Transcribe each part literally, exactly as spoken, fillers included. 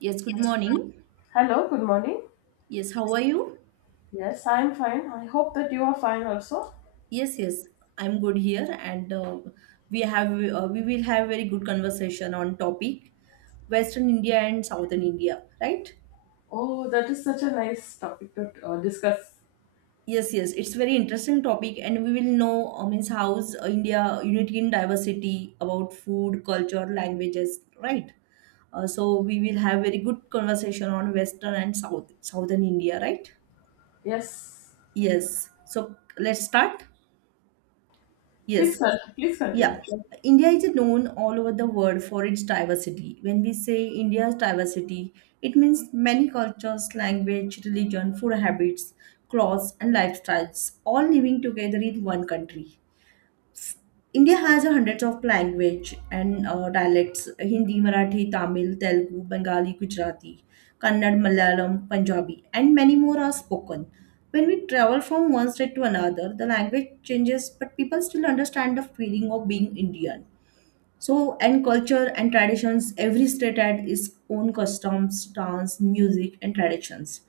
Yes, good morning. Hello, good morning. Yes, how are you? Yes, I'm fine. I hope that you are fine also. Yes, yes, I'm good here, and uh, we have uh, we will have very good conversation on topic Western India and Southern India, right? Oh, that is such a nice topic to uh, discuss. Yes, yes, it's very interesting topic, and we will know uh, means how's uh, India unity in diversity about food, culture, languages, right? Uh, so we will have very good conversation on Western and South Southern India, right? Yes, Yes. So let's start. please, Yes. con- please continue. Yeah, India is known all over the world for its diversity. When we say India's diversity, it means many cultures, language, religion, food habits, clothes, and lifestyles all living together in one country. India has hundreds of language and uh, dialects: Hindi, Marathi, Tamil, Telugu, Bengali, Gujarati, Kannada, Malayalam, Punjabi, and many more are spoken. When we travel from one state to another, the language changes, but people still understand the feeling of being Indian. So, and culture and traditions, every state had its own customs, dance, music, and traditions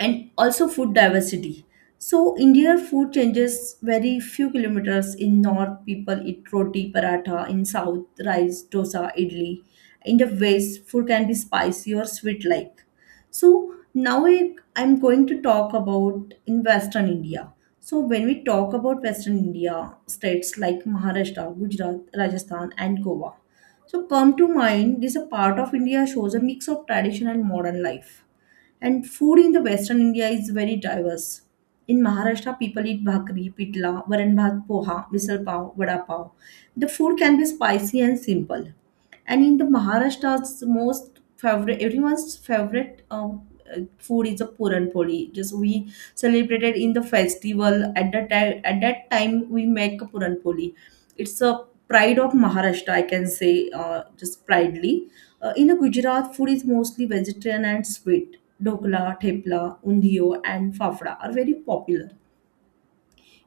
and also food diversity. So Indian food changes very few kilometers. In north, people eat roti, paratha. In south, rice, dosa, idli. In the west, food can be spicy or sweet like. So now I, I'm going to talk about in Western India. So when we talk about Western India, states like Maharashtra, Gujarat, Rajasthan, and Goa. So come to mind, this a part of India shows a mix of tradition and modern life, and food in the Western India is very diverse. In Maharashtra, people eat bhakri, pitla, varan bhat, poha, misal pav, vada pav. The food can be spicy and simple. And in the Maharashtra's most favorite, everyone's favorite uh, uh, food is a puran poli. Just we celebrated in the festival at that time. At that time, we make a puran poli. It's a pride of Maharashtra, I can say, uh, just proudly uh, in a Gujarat, food is mostly vegetarian and sweet. Dokla, thepla, undio, and fafda are very popular.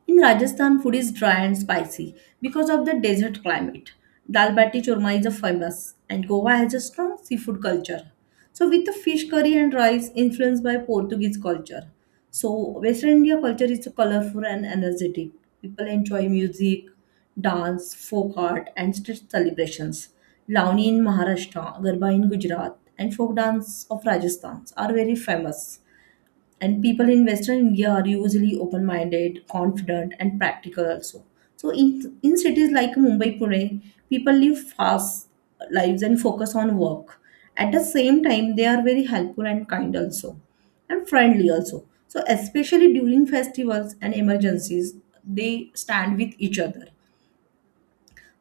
In Rajasthan, food is dry and spicy because of the desert climate. Dal bati churma is a famous, and Goa has a strong seafood culture. So, with the fish curry and rice influenced by Portuguese culture. So, Western India culture is colorful and energetic. People enjoy music, dance, folk art, and street celebrations. Launi in Maharashtra, Garba in Gujarat, and folk dance of Rajasthan are very famous, and people in Western India are usually open minded, confident, and practical also. So in in cities like Mumbai, Pune, people live fast lives and focus on work. At the same time, they are very helpful and kind also, and friendly also. So especially during festivals and emergencies, they stand with each other.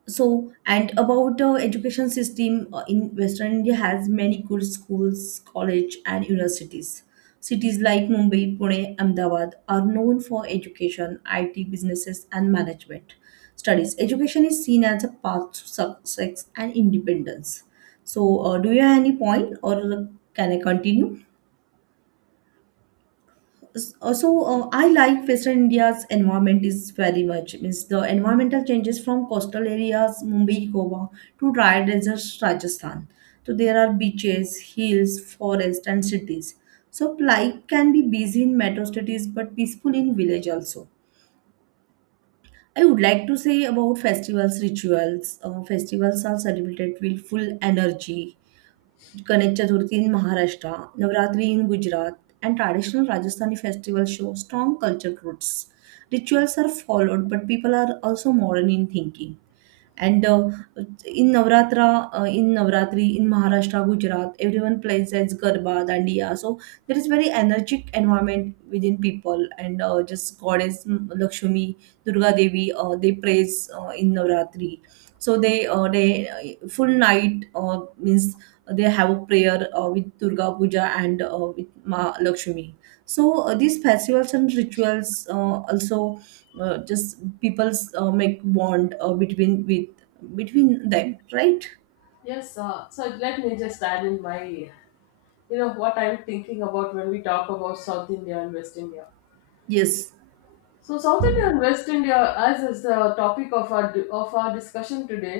So and about uh, education system uh, in Western India has many good schools, college, and universities. Cities like Mumbai, Pune, Ahmedabad are known for education, IT businesses, and management studies. Education is seen as a path to success and independence. So uh, do you have any point or can I continue? S- uh, so uh, I like Western India's environment is very much means the environmental changes from coastal areas Mumbai, Goa to dry deserts Rajasthan. So there are beaches, hills, forests, and cities. So life can be busy in metro cities but peaceful in village also. I would like to say about festivals, rituals. Uh, festivals are celebrated with full energy. Ganesh Chaturthi in Maharashtra, Navratri in Gujarat, and traditional Rajasthani festivals show strong culture roots. Rituals are followed, but people are also modern in thinking. And uh, in Navratra, uh, in Navratri, in Maharashtra, Gujarat, everyone plays as Garba, Dandiya. So there is very energetic environment within people, and uh, just goddess mm, Lakshmi, Durga Devi, uh, they praise uh, in Navratri, so they uh, they uh, full night uh, means they have a prayer uh, with Durga Puja and uh, with Ma Lakshmi. So uh, these festivals and rituals uh, also uh, just people's uh, make bond uh, between with between them, right? Yes, uh, so let me just add in my, you know, what I'm thinking about when we talk about South India and West India. Yes, So South India and West India, as is the topic of our of our discussion today,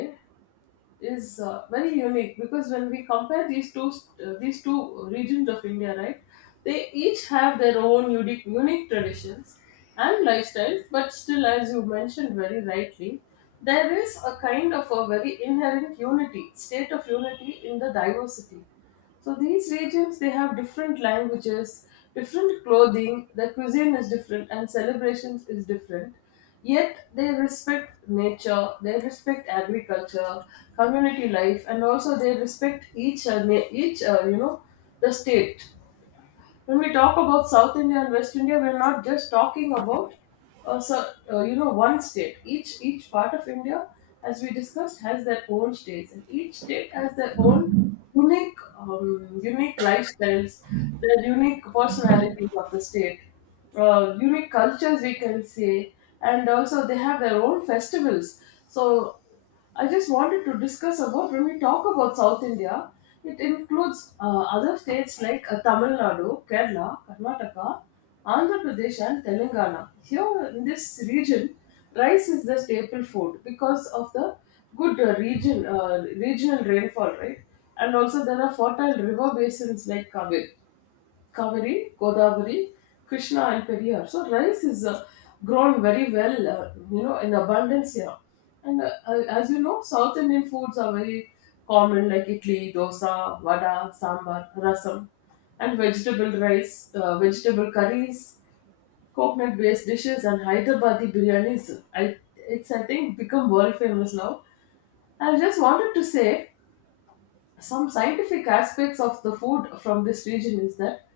is uh, very unique because when we compare these two st- uh, these two regions of India, right, they each have their own unique unique traditions and lifestyles. But still, as you mentioned very rightly, there is a kind of a very inherent unity, state of unity in the diversity. So these regions they have different languages, different clothing, their cuisine is different and celebrations is different. Yet they respect nature, they respect agriculture, community life and also they respect each uh, na- each uh, you know the state when we talk about South India and West India, we're not just talking about uh, so, uh, you know one state. Each each part of India, as we discussed, has their own states, and each state has their own unique um, unique lifestyles, their unique personalities of the state, uh, unique cultures we can say, and also they have their own festivals. So I just wanted to discuss about when we talk about South India, it includes uh, other states like uh, Tamil Nadu, Kerala, Karnataka, Andhra Pradesh, and Telangana. Here in this region, rice is the staple food because of the good uh, region uh, regional rainfall, right? And also there are fertile river basins like Kaveri. Kaveri, Godavari, Krishna, and Periyar. So rice is uh, grown very well, uh, you know, in abundance here. And uh, uh, as you know, South Indian foods are very common, like idli, dosa, vada, sambar, rasam, and vegetable rice, uh, vegetable curries, coconut-based dishes, and Hyderabadi biryanis. I, it's I think become world famous now. I just wanted to say some scientific aspects of the food from this region is that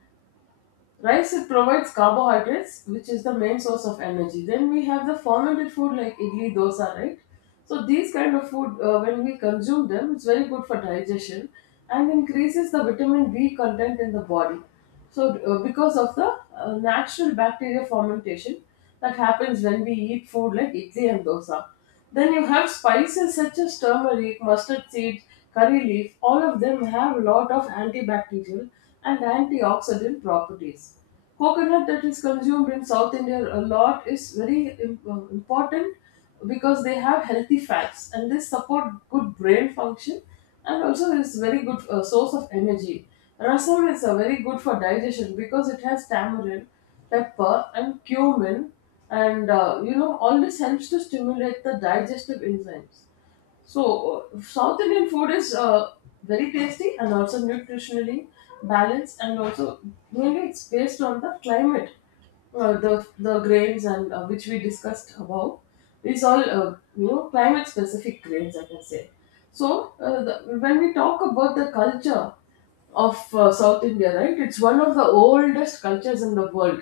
rice it provides carbohydrates, which is the main source of energy. Then we have the fermented food like idli, dosa, right? So these kind of food, uh, when we consume them, it's very good for digestion and increases the vitamin B content in the body. So uh, because of the uh, natural bacteria fermentation that happens when we eat food like idli and dosa. Then you have spices such as turmeric, mustard seeds, curry leaf. All of them have a lot of antibacterial and antioxidant properties. Coconut that is consumed in South India a lot is very im- uh, important because they have healthy fats and they support good brain function and also is very good uh, source of energy. Rasam is uh, very good for digestion because it has tamarind, pepper and cumin and uh, you know all this helps to stimulate the digestive enzymes so uh, south indian food is uh, very tasty and also nutritionally balanced and also mainly it's based on the climate uh, the the grains and uh, which we discussed above is all uh, you know climate specific grains I can say so uh, the, when we talk about the culture of uh, South India, right? It's one of the oldest cultures in the world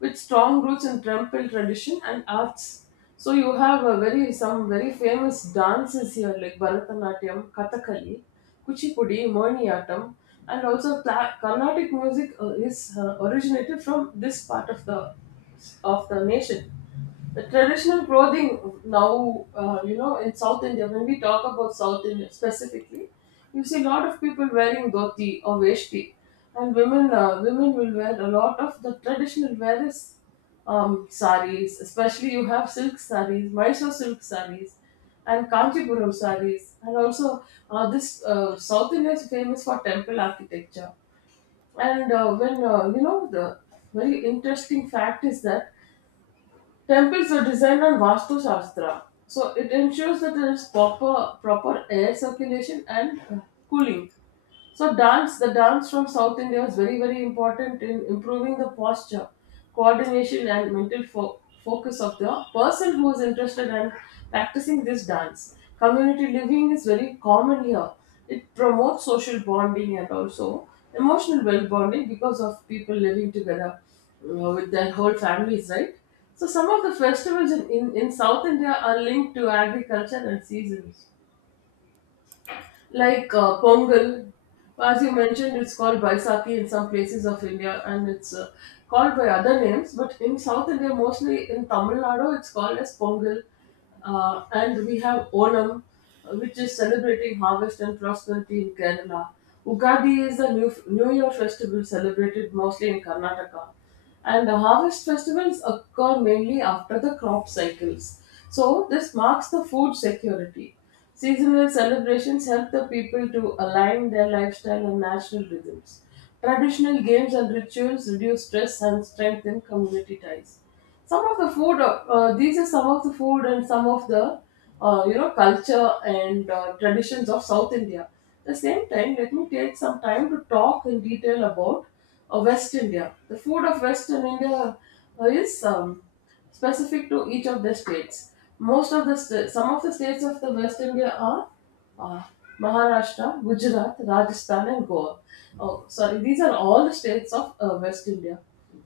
with strong roots in temple tradition and arts. So you have a very some very famous dances here like Bharatanatyam, Kathakali, Kuchipudi, Mohiniyattam, and also Cla- Carnatic music uh, is uh, originated from this part of the of the nation. The traditional clothing now, uh, you know, in South India, when we talk about South India specifically, you see a lot of people wearing dhoti or veshti, and women uh, women will wear a lot of the traditional wear is um, saris. Especially you have silk saris, Mysore silk saris, and Kanchipuram saris, and also uh, this uh, South India is famous for temple architecture. And uh, when uh, you know the very interesting fact is that temples are designed on Vastu Shastra, so it ensures that there is proper proper air circulation and uh, cooling. So dance, the dance from South India is very, very important in improving the posture, coordination, and mental fo- focus of the person who is interested in practicing this dance. Community living is very common here. It promotes social bonding and also emotional well bonding because of people living together uh, with their whole families, right? So some of the festivals in, in, in South India are linked to agriculture and seasons. Like uh, Pongal, as you mentioned, it's called Baisakhi in some places of India and it's uh, called by other names, but in South India, mostly in Tamil Nadu, it's called as Pongal. Uh, and we have Onam, uh, which is celebrating harvest and prosperity in Kerala. Ugadi is a new, new Year festival celebrated mostly in Karnataka. And the harvest festivals occur mainly after the crop cycles. So, this marks the food security. Seasonal celebrations help the people to align their lifestyle and natural rhythms. Traditional games and rituals reduce stress and strengthen community ties. Some of the food, uh, uh, these are some of the food and some of the, uh, you know, culture and uh, traditions of South India. At the same time, let me take some time to talk in detail about uh, West India. The food of Western India uh, is um, specific to each of the states. Most of the sta- some of the states of the West India are uh, Maharashtra, Gujarat, Rajasthan, and Goa. Oh, sorry, these are all the states of uh, West India,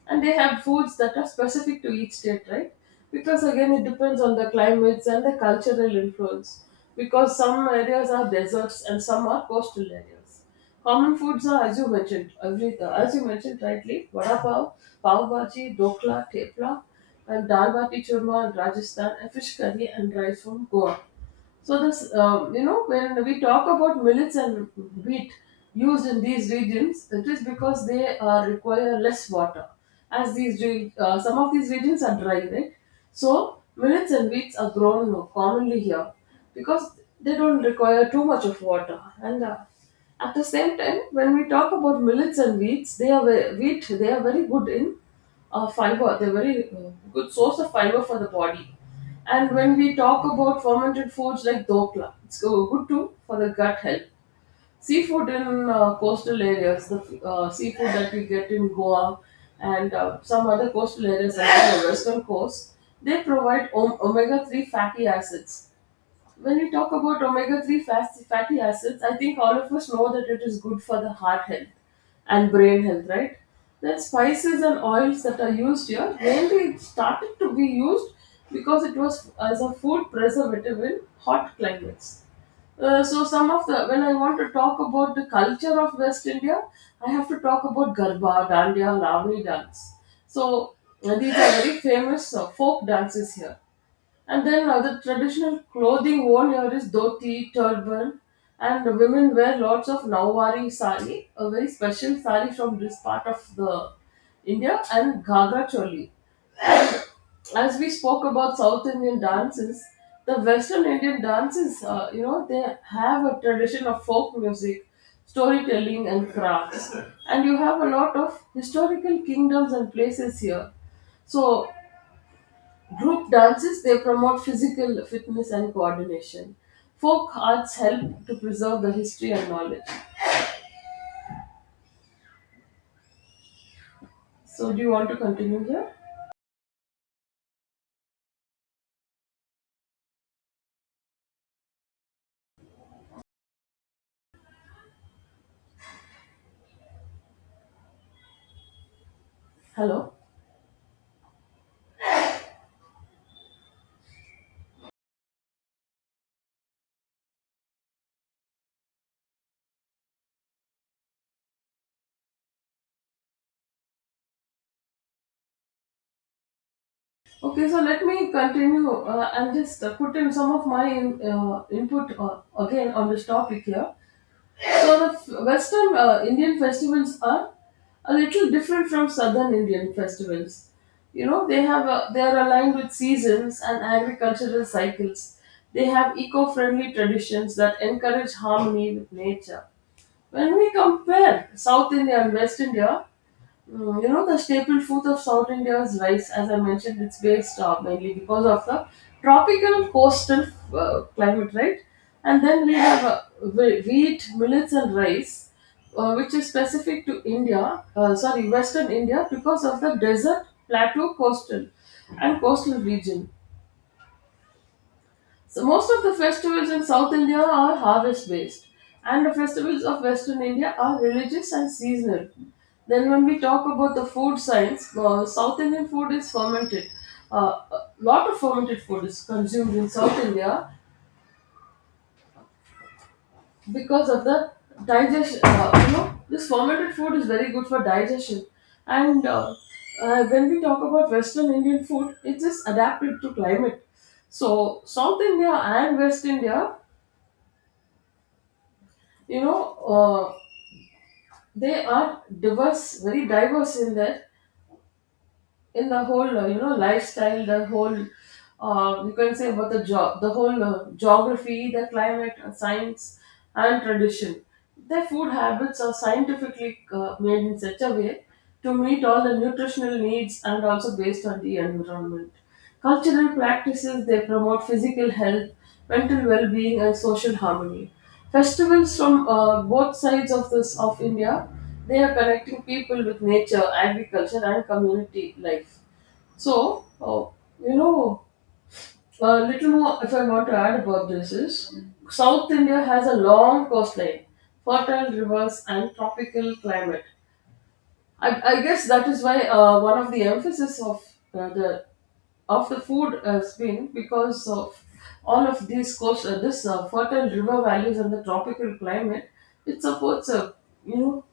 and they have foods that are specific to each state, right? Because again, it depends on the climates and the cultural influence. Because some areas are deserts and some are coastal areas. Common foods are, as you mentioned, every uh, as you mentioned rightly, vada pav, pav bhaji, dokla, tepla, and dal bati churma in Rajasthan, and fish curry and rice from Goa. So this, um, you know, when we talk about millets and wheat used in these regions, it is because they uh, require less water, as these re- uh, some of these regions are dry, right? So millets and wheats are grown commonly here because they don't require too much of water. And uh, at the same time, when we talk about millets and wheats, they are ve- wheat. They are very good in uh, fiber. They're very uh, good source of fiber for the body. And when we talk about fermented foods like dokla, it's go- good too for the gut health. Seafood in uh, coastal areas, the f- uh, seafood that we get in Goa and uh, some other coastal areas along the western coast, they provide om- omega three fatty acids when we talk about omega three fast- fatty acids, I think all of us know that it is good for the heart health and brain health, right? Then spices and oils that are used here mainly it started to be used because it was as a food preservative in hot climates. Uh, so some of the when I want to talk about the culture of West India, I have to talk about Garba, Dandiya, Ravani dance. So uh, these are very famous uh, folk dances here. And then uh, the traditional clothing worn here is dhoti, turban, and the women wear lots of Nawari sari, a very special sari from this part of the India, and ghagra choli. As we spoke about South Indian dances, the Western Indian dances, uh, you know, they have a tradition of folk music, storytelling, and crafts. And you have a lot of historical kingdoms and places here. So group dances, they promote physical fitness and coordination. Folk arts help to preserve the history and knowledge. So, do you want to continue here? Hello. Okay, so let me continue uh, and just uh, put in some of my in, uh, input uh, again on this topic here. So the Western uh, Indian festivals are a little different from Southern Indian festivals. You know, they have a, they are aligned with seasons and agricultural cycles. They have eco-friendly traditions that encourage harmony with nature. When we compare South India and West India, mm, you know, the staple food of South India is rice. As I mentioned, it's based uh, mainly because of the tropical coastal uh, climate, right? And then we have uh, whe- wheat, millets, and rice, uh, which is specific to India, uh, sorry, Western India, because of the desert, plateau, coastal, and coastal region. So most of the festivals in South India are harvest based, and the festivals of Western India are religious and seasonal. Then, when we talk about the food science, uh, South Indian food is fermented. Uh, a lot of fermented food is consumed in South India because of the digestion. Uh, you know, this fermented food is very good for digestion. And uh, uh, When we talk about Western Indian food, it is adapted to climate. So South India and West India, you know uh, they are diverse very diverse in that, in the whole uh, you know lifestyle, the whole, uh, you can say about the job, the whole uh, geography, the climate, uh, science, and tradition. Their food habits are scientifically uh, made in such a way to meet all the nutritional needs and also based on the environment. Cultural practices, they promote physical health, mental well-being, and social harmony. Festivals from uh, both sides of this of India, they are connecting people with nature, agriculture, and community life. So, uh, you know, a little more if I want to add about this is, South India has a long coastline, fertile rivers, and tropical climate. I, I guess that is why uh, one of the emphasis of uh, the of the food uh, spin, because of all of these coast, uh, this uh, fertile river valleys and the tropical climate, it supports, uh, you know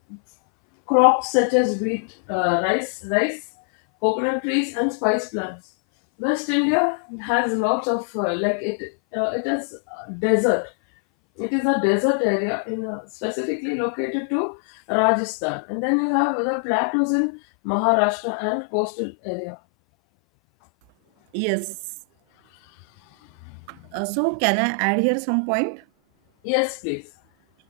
crops such as wheat, uh, rice, rice, coconut trees, and spice plants. West India has lots of uh, like it uh, it has uh, desert. It is a desert area in a, specifically located to Rajasthan, and then you have the plateaus in Maharashtra and coastal area. yes. Uh, so can I add here some point? Yes, please.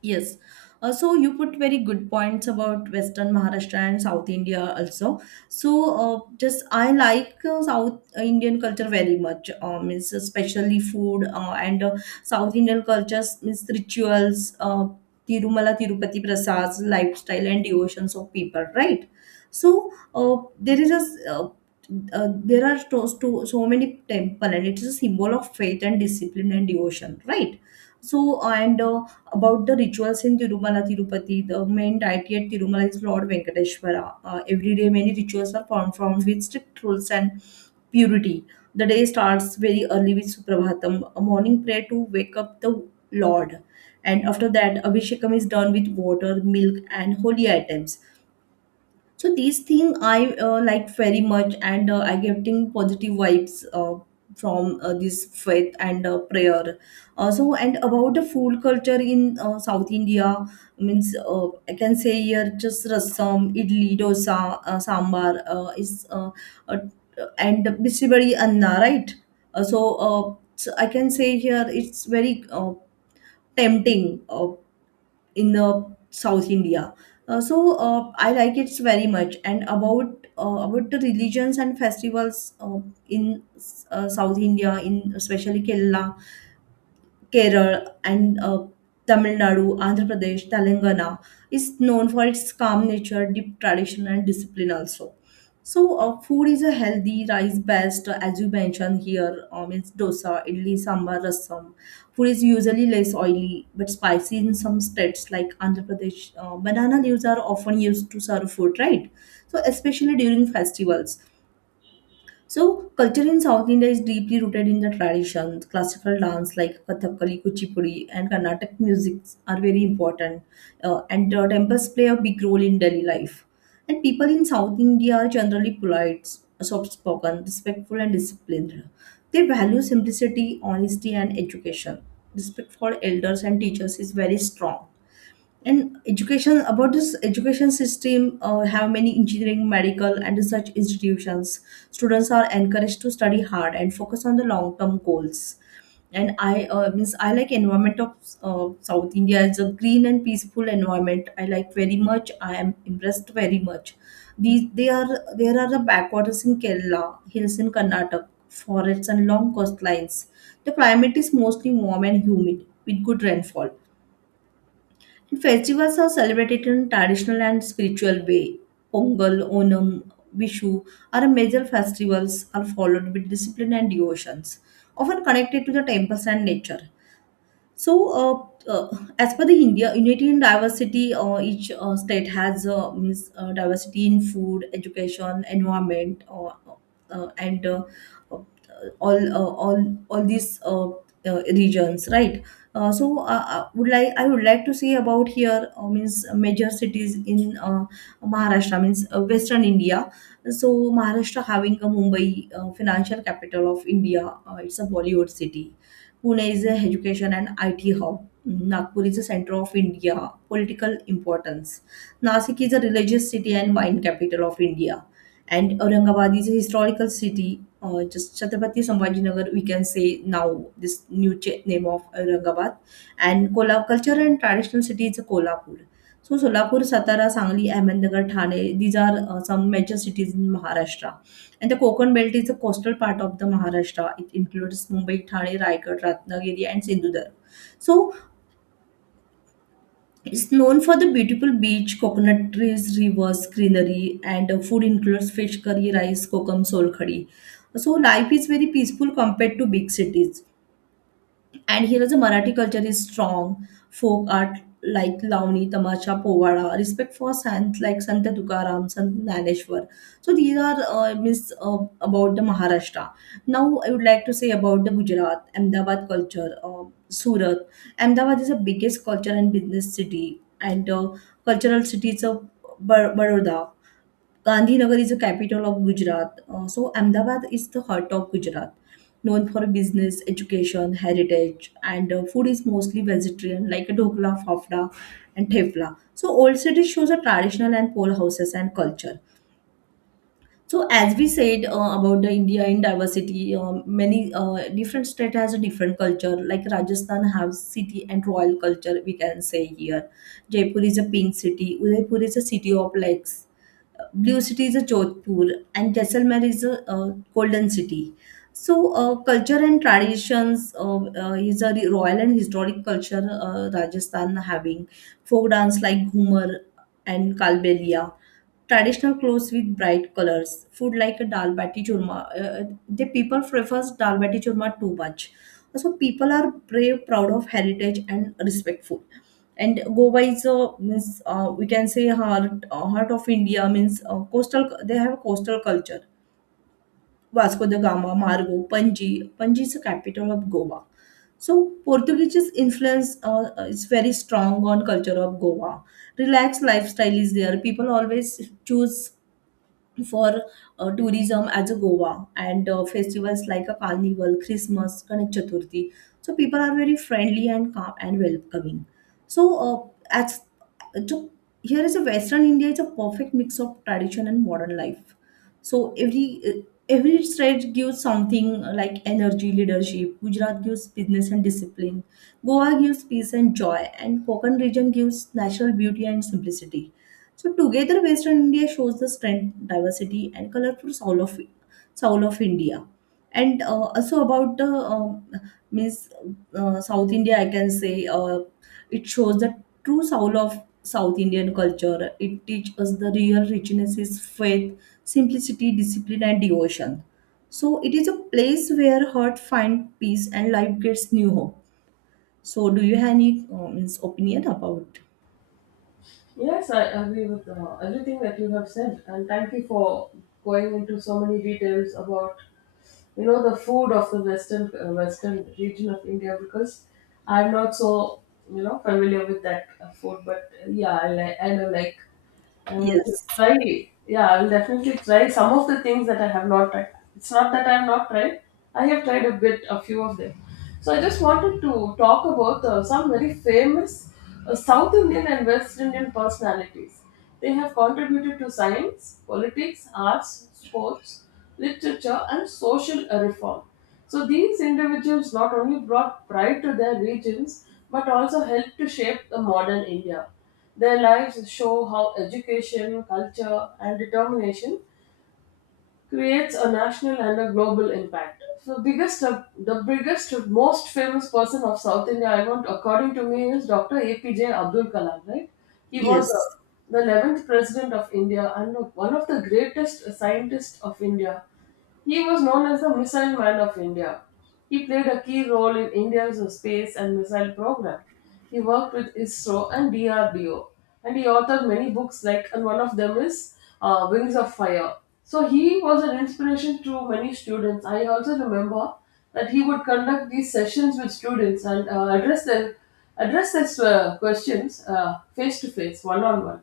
Yes. Uh, so you put very good points about Western Maharashtra and South India also. So uh, just I like uh, South Indian culture very much. Um, means especially food uh, and uh, South Indian cultures means rituals, uh, Tirumala Tirupati Prasad's lifestyle and devotions of people, right? So uh, there is a s- uh, uh, there are so, so so many temple and it is a symbol of faith and discipline and devotion, right? So and uh, about the rituals in Tirumala Tirupati. The main deity at Tirumala is Lord Venkateswara. Uh, every day, many rituals are performed with strict rules and purity. The day starts very early with Suprabhatam, a morning prayer to wake up the Lord. And after that, Abhishekam is done with water, milk, and holy items. So these thing I uh, like very much, and uh, I getting positive vibes uh, from uh, this faith and uh, prayer. Uh, so and about the food culture in uh, South India means uh, I can say here just rasam, idli, dosa, uh, sambar uh, is uh, uh, and basically anna, right. Uh, so uh, so I can say here it's very uh, tempting. Uh, in the South India. Uh, so uh, I like it very much. And about uh, about the religions and festivals uh, in uh, South India, in especially Kerala, Kerala and uh, Tamil Nadu, Andhra Pradesh, Telangana is known for its calm nature, deep tradition, and discipline also. So, uh, food is a healthy rice based, uh, as you mentioned here, um, it's dosa, idli, sambar, rasam. Food is usually less oily but spicy in some states like Andhra Pradesh. Uh, banana leaves are often used to serve food, right? So, especially during festivals. So, culture in South India is deeply rooted in the traditions. Classical dance like Kathakali, Kuchipudi, and Carnatic music are very important. Uh, and uh, temples play a big role in daily life. And people in South India are generally polite, soft spoken, respectful, and disciplined. They value simplicity, honesty, and education. Respect for elders and teachers is very strong. And education about this education system uh, have many engineering, medical, and research institutions. Students are encouraged to study hard and focus on the long term goals. And I uh, means I like environment of uh, South India. It's a green and peaceful environment. I like very much. I am impressed very much. These they are there are the backwaters in Kerala, hills in Karnataka, forests and long coastlines. The climate is mostly warm and humid with good rainfall. Festivals are celebrated in traditional and spiritual way. Pongal, Onam, Vishu are major festivals are followed with discipline and devotions, often connected to the temples and nature. So, uh, uh, as per the India unity in diversity, uh, each uh, state has uh, means uh, diversity in food, education, environment, uh, uh, and uh, uh, all uh, all all these uh, uh, regions, right? Uh, so, uh, uh, would like I would like to say about here uh, means major cities in uh, Maharashtra means uh, Western India. So, Maharashtra having a Mumbai uh, financial capital of India, uh, it's a Bollywood city. Pune is a education and I T hub. Nagpur is the center of India, political importance. Nasik is a religious city and wine capital of India. And Aurangabad is a historical city. Uh, just Chhatrapati Sambhajinagar, we can say now this new ch- name of Aurangabad. And Kolhapur culture and traditional city is Kolhapur. So Solapur, Satara, Sangli, Ahmednagar, Thane, these are uh, some major cities in Maharashtra. And the Konkan belt is the coastal part of the Maharashtra. It includes Mumbai, Thane, Raigad, Ratnagiri, and Sindhudurg. So it's known for the beautiful beach, coconut trees, rivers, greenery, and uh, food includes fish curry, rice, kokum, sol. So life is very peaceful compared to big cities. And here is a Marathi culture is strong. Folk art like Lavani, Tamacha, Povada, respect for saints like Sant Tukaram, Sant Naneshwar. So these are uh, means uh, about the Maharashtra. Now I would like to say about the Gujarat, Ahmedabad culture, uh, Surat. Ahmedabad is the biggest culture and business city, and uh, cultural city is of Bar- Baroda. Gandhinagar is the capital of Gujarat. Uh, so Ahmedabad is the heart of Gujarat, known for business, education, heritage, and uh, food is mostly vegetarian, like dhokla, fafda, and thepla. So old city shows a traditional and pole houses and culture. So as we said uh, about the India in diversity, um, many uh, different state has a different culture. Like Rajasthan has city and royal culture, we can say here. Jaipur is a pink city. Udaipur is a city of lakes. Blue City is a Jodhpur, and Jaisalmer is a uh, Golden City. So, uh, culture and traditions uh, uh, is a royal and historic culture. uh, Rajasthan having folk dance like Ghumar and Kalbelia, traditional clothes with bright colors, food like a dal bati churma. Uh, the people prefers dal bati churma too much. So people are brave, proud of heritage, and respectful. And Goa is a means uh, we can say heart uh, heart of India means uh, coastal. They have coastal culture. Vasco da Gama, Margo, Panji. Panji is the capital of Goa. So Portuguese influence uh, is very strong on culture of Goa. Relaxed lifestyle is there. People always choose for uh, tourism as a Goa, and uh, festivals like a carnival, Christmas, Ganesh Chaturthi. So people are very friendly and calm and welcoming. So uh, as so here is a Western India is a perfect mix of tradition and modern life. So every uh, every state gives something uh, like energy, leadership. Gujarat gives business and discipline. Goa gives peace and joy, and Konkan region gives natural beauty and simplicity. So together, Western India shows the strength, diversity, and colorful soul of soul of India. And uh, also about the um means uh, South India, I can say uh, it shows the true soul of South Indian culture. It teaches us the real richness is faith, simplicity, discipline, and devotion. So it is a place where heart finds peace and life gets new hope. So do you have any uh, means opinion about? Yes, I agree with uh, everything that you have said, and thank you for going into so many details about, you know, the food of the western uh, western region of India, because I'm not so, you know, familiar with that uh, food, but uh, yeah, I like I know like uh, to Yes. try. Yeah, I'll definitely try some of the things that I have not tried. It's not that I've not tried. I have tried a bit, a few of them. So I just wanted to talk about uh, some very famous uh, South Indian and West Indian personalities. They have contributed to science, politics, arts, sports, literature, and social reform. So these individuals not only brought pride to their regions but also helped to shape the modern India. Their lives show how education, culture, and determination creates a national and a global impact. So biggest uh, the biggest most famous person of South India, I want according to me, is Doctor A P J Abdul Kalam, right? He was uh, Yes. the eleventh president of India and one of the greatest scientists of India. He was known as the Missile Man of India. He played a key role in India's space and missile program. He worked with ISRO and D R D O, and he authored many books, like, and one of them is uh, Wings of Fire. So he was an inspiration to many students. I also remember that he would conduct these sessions with students and uh, address their address their uh, questions, uh, face to face, one on one.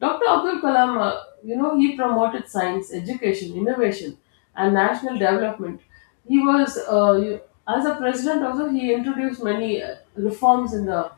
Doctor Abdul Kalam, uh, you know, he promoted science, education, innovation, and national development. He was, uh, you- as a president, also, he introduced many uh, reforms in the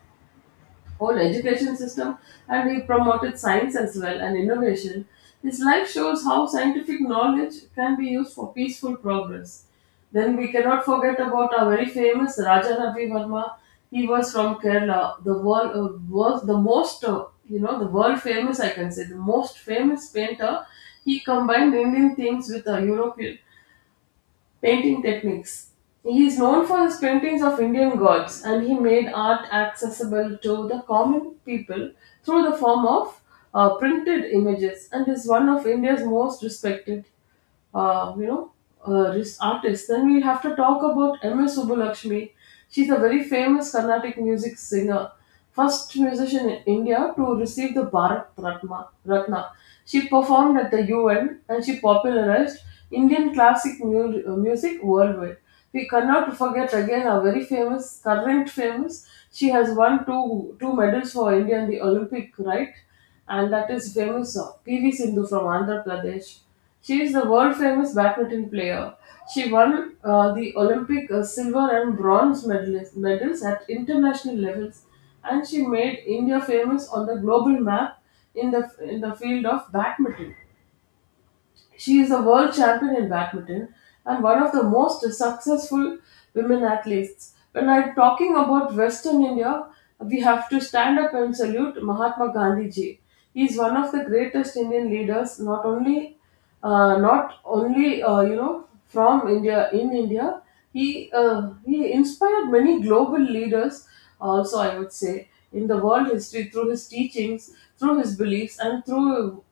whole education system, and he promoted science as well and innovation. His life shows how scientific knowledge can be used for peaceful progress. Then we cannot forget about our very famous Raja Ravi Verma. He was from Kerala, the world uh, was the most uh, you know the world famous, I can say, the most famous painter. He combined Indian themes with uh, European painting techniques. He is known for his paintings of Indian gods, and he made art accessible to the common people through the form of uh, printed images, and is one of India's most respected, uh, you know, uh, this artist. Then we have to talk about M S. Subbulakshmi. She's a very famous Carnatic music singer, first musician in India to receive the Bharat Ratna. Ratna. She performed at the U N, and she popularized Indian classic mu- uh, music worldwide. We cannot forget again our very famous, current famous. She has won two two medals for India in the Olympic, right? And that is famous uh, P V Sindhu from Andhra Pradesh. She is the world famous badminton player. She won uh, the Olympic uh, silver and bronze medalist, medals at international levels, and she made India famous on the global map in the in the field of badminton. She is a world champion in badminton and one of the most successful women athletes. When I'm talking about Western India, we have to stand up and salute Mahatma Gandhi ji. He is one of the greatest Indian leaders, not only uh, not only, uh, you know from India, in India. He uh, he inspired many global leaders. Also, I would say in the world history, through his teachings, through his beliefs, and through,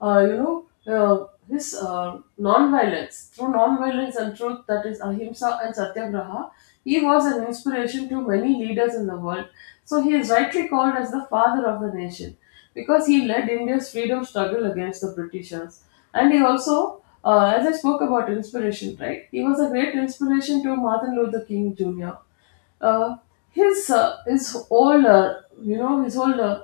uh, you know, uh, his uh, non-violence, through non-violence and truth, that is ahimsa and satyagraha, he was an inspiration to many leaders in the world. So he is rightly called as the father of the nation, because he led India's freedom struggle against the Britishers. And he also, uh, as I spoke about inspiration, right? He was a great inspiration to Martin Luther King Jr. uh, his uh, his whole uh, you know his whole uh,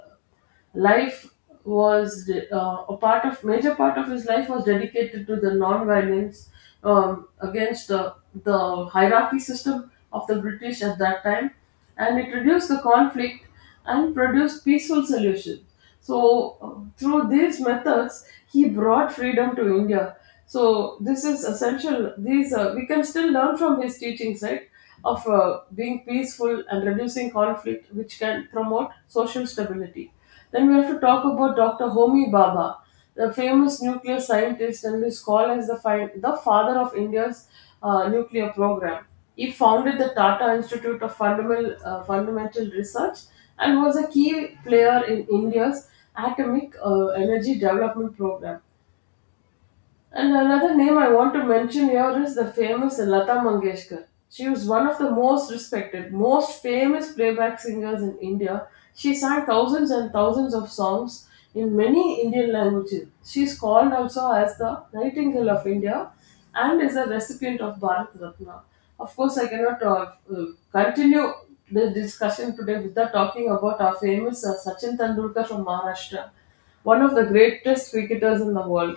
Life was uh, a part of major part of his life was dedicated to the non-violence, um, against the the hierarchy system of the British at that time, and it reduced the conflict and produced peaceful solutions. So, uh, through these methods, he brought freedom to India. So, this is essential. These, uh, we can still learn from his teachings, right? Of uh, being peaceful and reducing conflict, which can promote social stability. Then we have to talk about Doctor Homi Baba, the famous nuclear scientist, and is called as the, fi- the father of India's uh, nuclear program. He founded the Tata Institute of Fundamental, uh, Fundamental Research, and was a key player in India's atomic uh, energy development program. And another name I want to mention here is the famous Lata Mangeshkar. She was one of the most respected, most famous playback singers in India. She sang thousands and thousands of songs in many Indian languages. She is called also as the Nightingale of India, and is a recipient of Bharat Ratna. Of course, I cannot uh, uh, continue the discussion today without talking about our famous uh, Sachin Tendulkar from Maharashtra, one of the greatest cricketers in the world.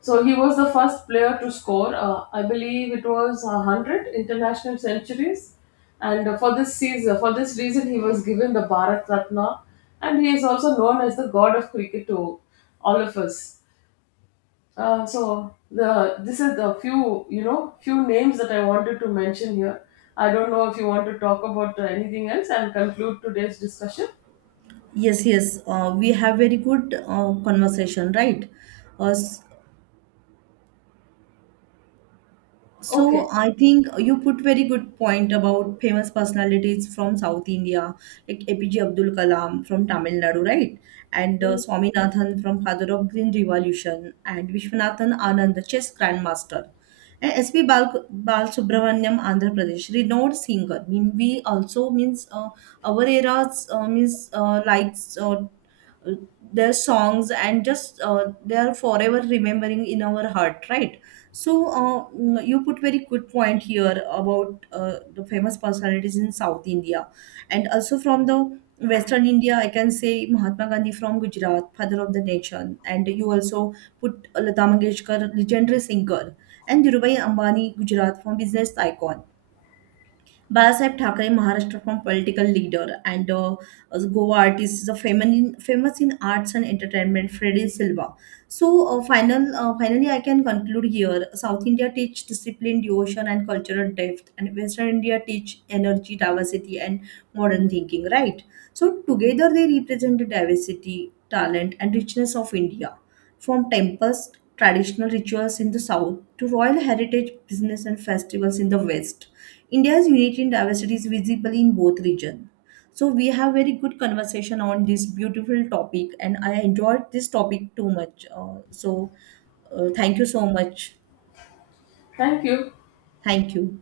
So he was the first player to score, Uh, I believe it was a hundred international centuries, and uh, for this season, for this reason, he was given the Bharat Ratna, and he is also known as the god of cricket to all of us. Uh, so the this is the few, you know few names that I wanted to mention here. I don't know if you want to talk about uh, anything else and conclude today's discussion. Yes, yes. Uh, we have very good uh, conversation, right? Uh, s- so Okay. I think you put very good point about famous personalities from South India, like A P J Abdul Kalam from Tamil Nadu, right? And uh, Swaminathan from Father of Green Revolution, and Vishwanathan Anand, the chess grandmaster. And S P. Bal, Bal Subramanyam, Andhra Pradesh, renowned singer. Mean we also means uh, our era's uh, means uh, likes uh, their songs and just uh, they are forever remembering in our heart, right. So uh, mm, you put very good point here about uh, the famous personalities in South India and also from the Western India. I can say Mahatma Gandhi from Gujarat, father of the nation, and you also put Lata Mangeshkar, legendary singer, and Dhirubhai Ambani, Gujarat, from business icon. Balasaheb Thakre, Maharashtra, from political leader, and uh, as Goa artist is a feminine, famous in arts and entertainment, Freddy Silva. So uh, final, uh, finally, I can conclude here. South India teach discipline, devotion, and cultural depth, and Western India teach energy, diversity, and modern thinking. Right. So together they represent the diversity, talent, and richness of India. From tempest traditional rituals in the south to royal heritage business and festivals in the west, India's unity and diversity is visible in both regions. So we have very good conversation on this beautiful topic, and I enjoyed this topic too much. Uh, so uh, thank you so much. Thank you. Thank you.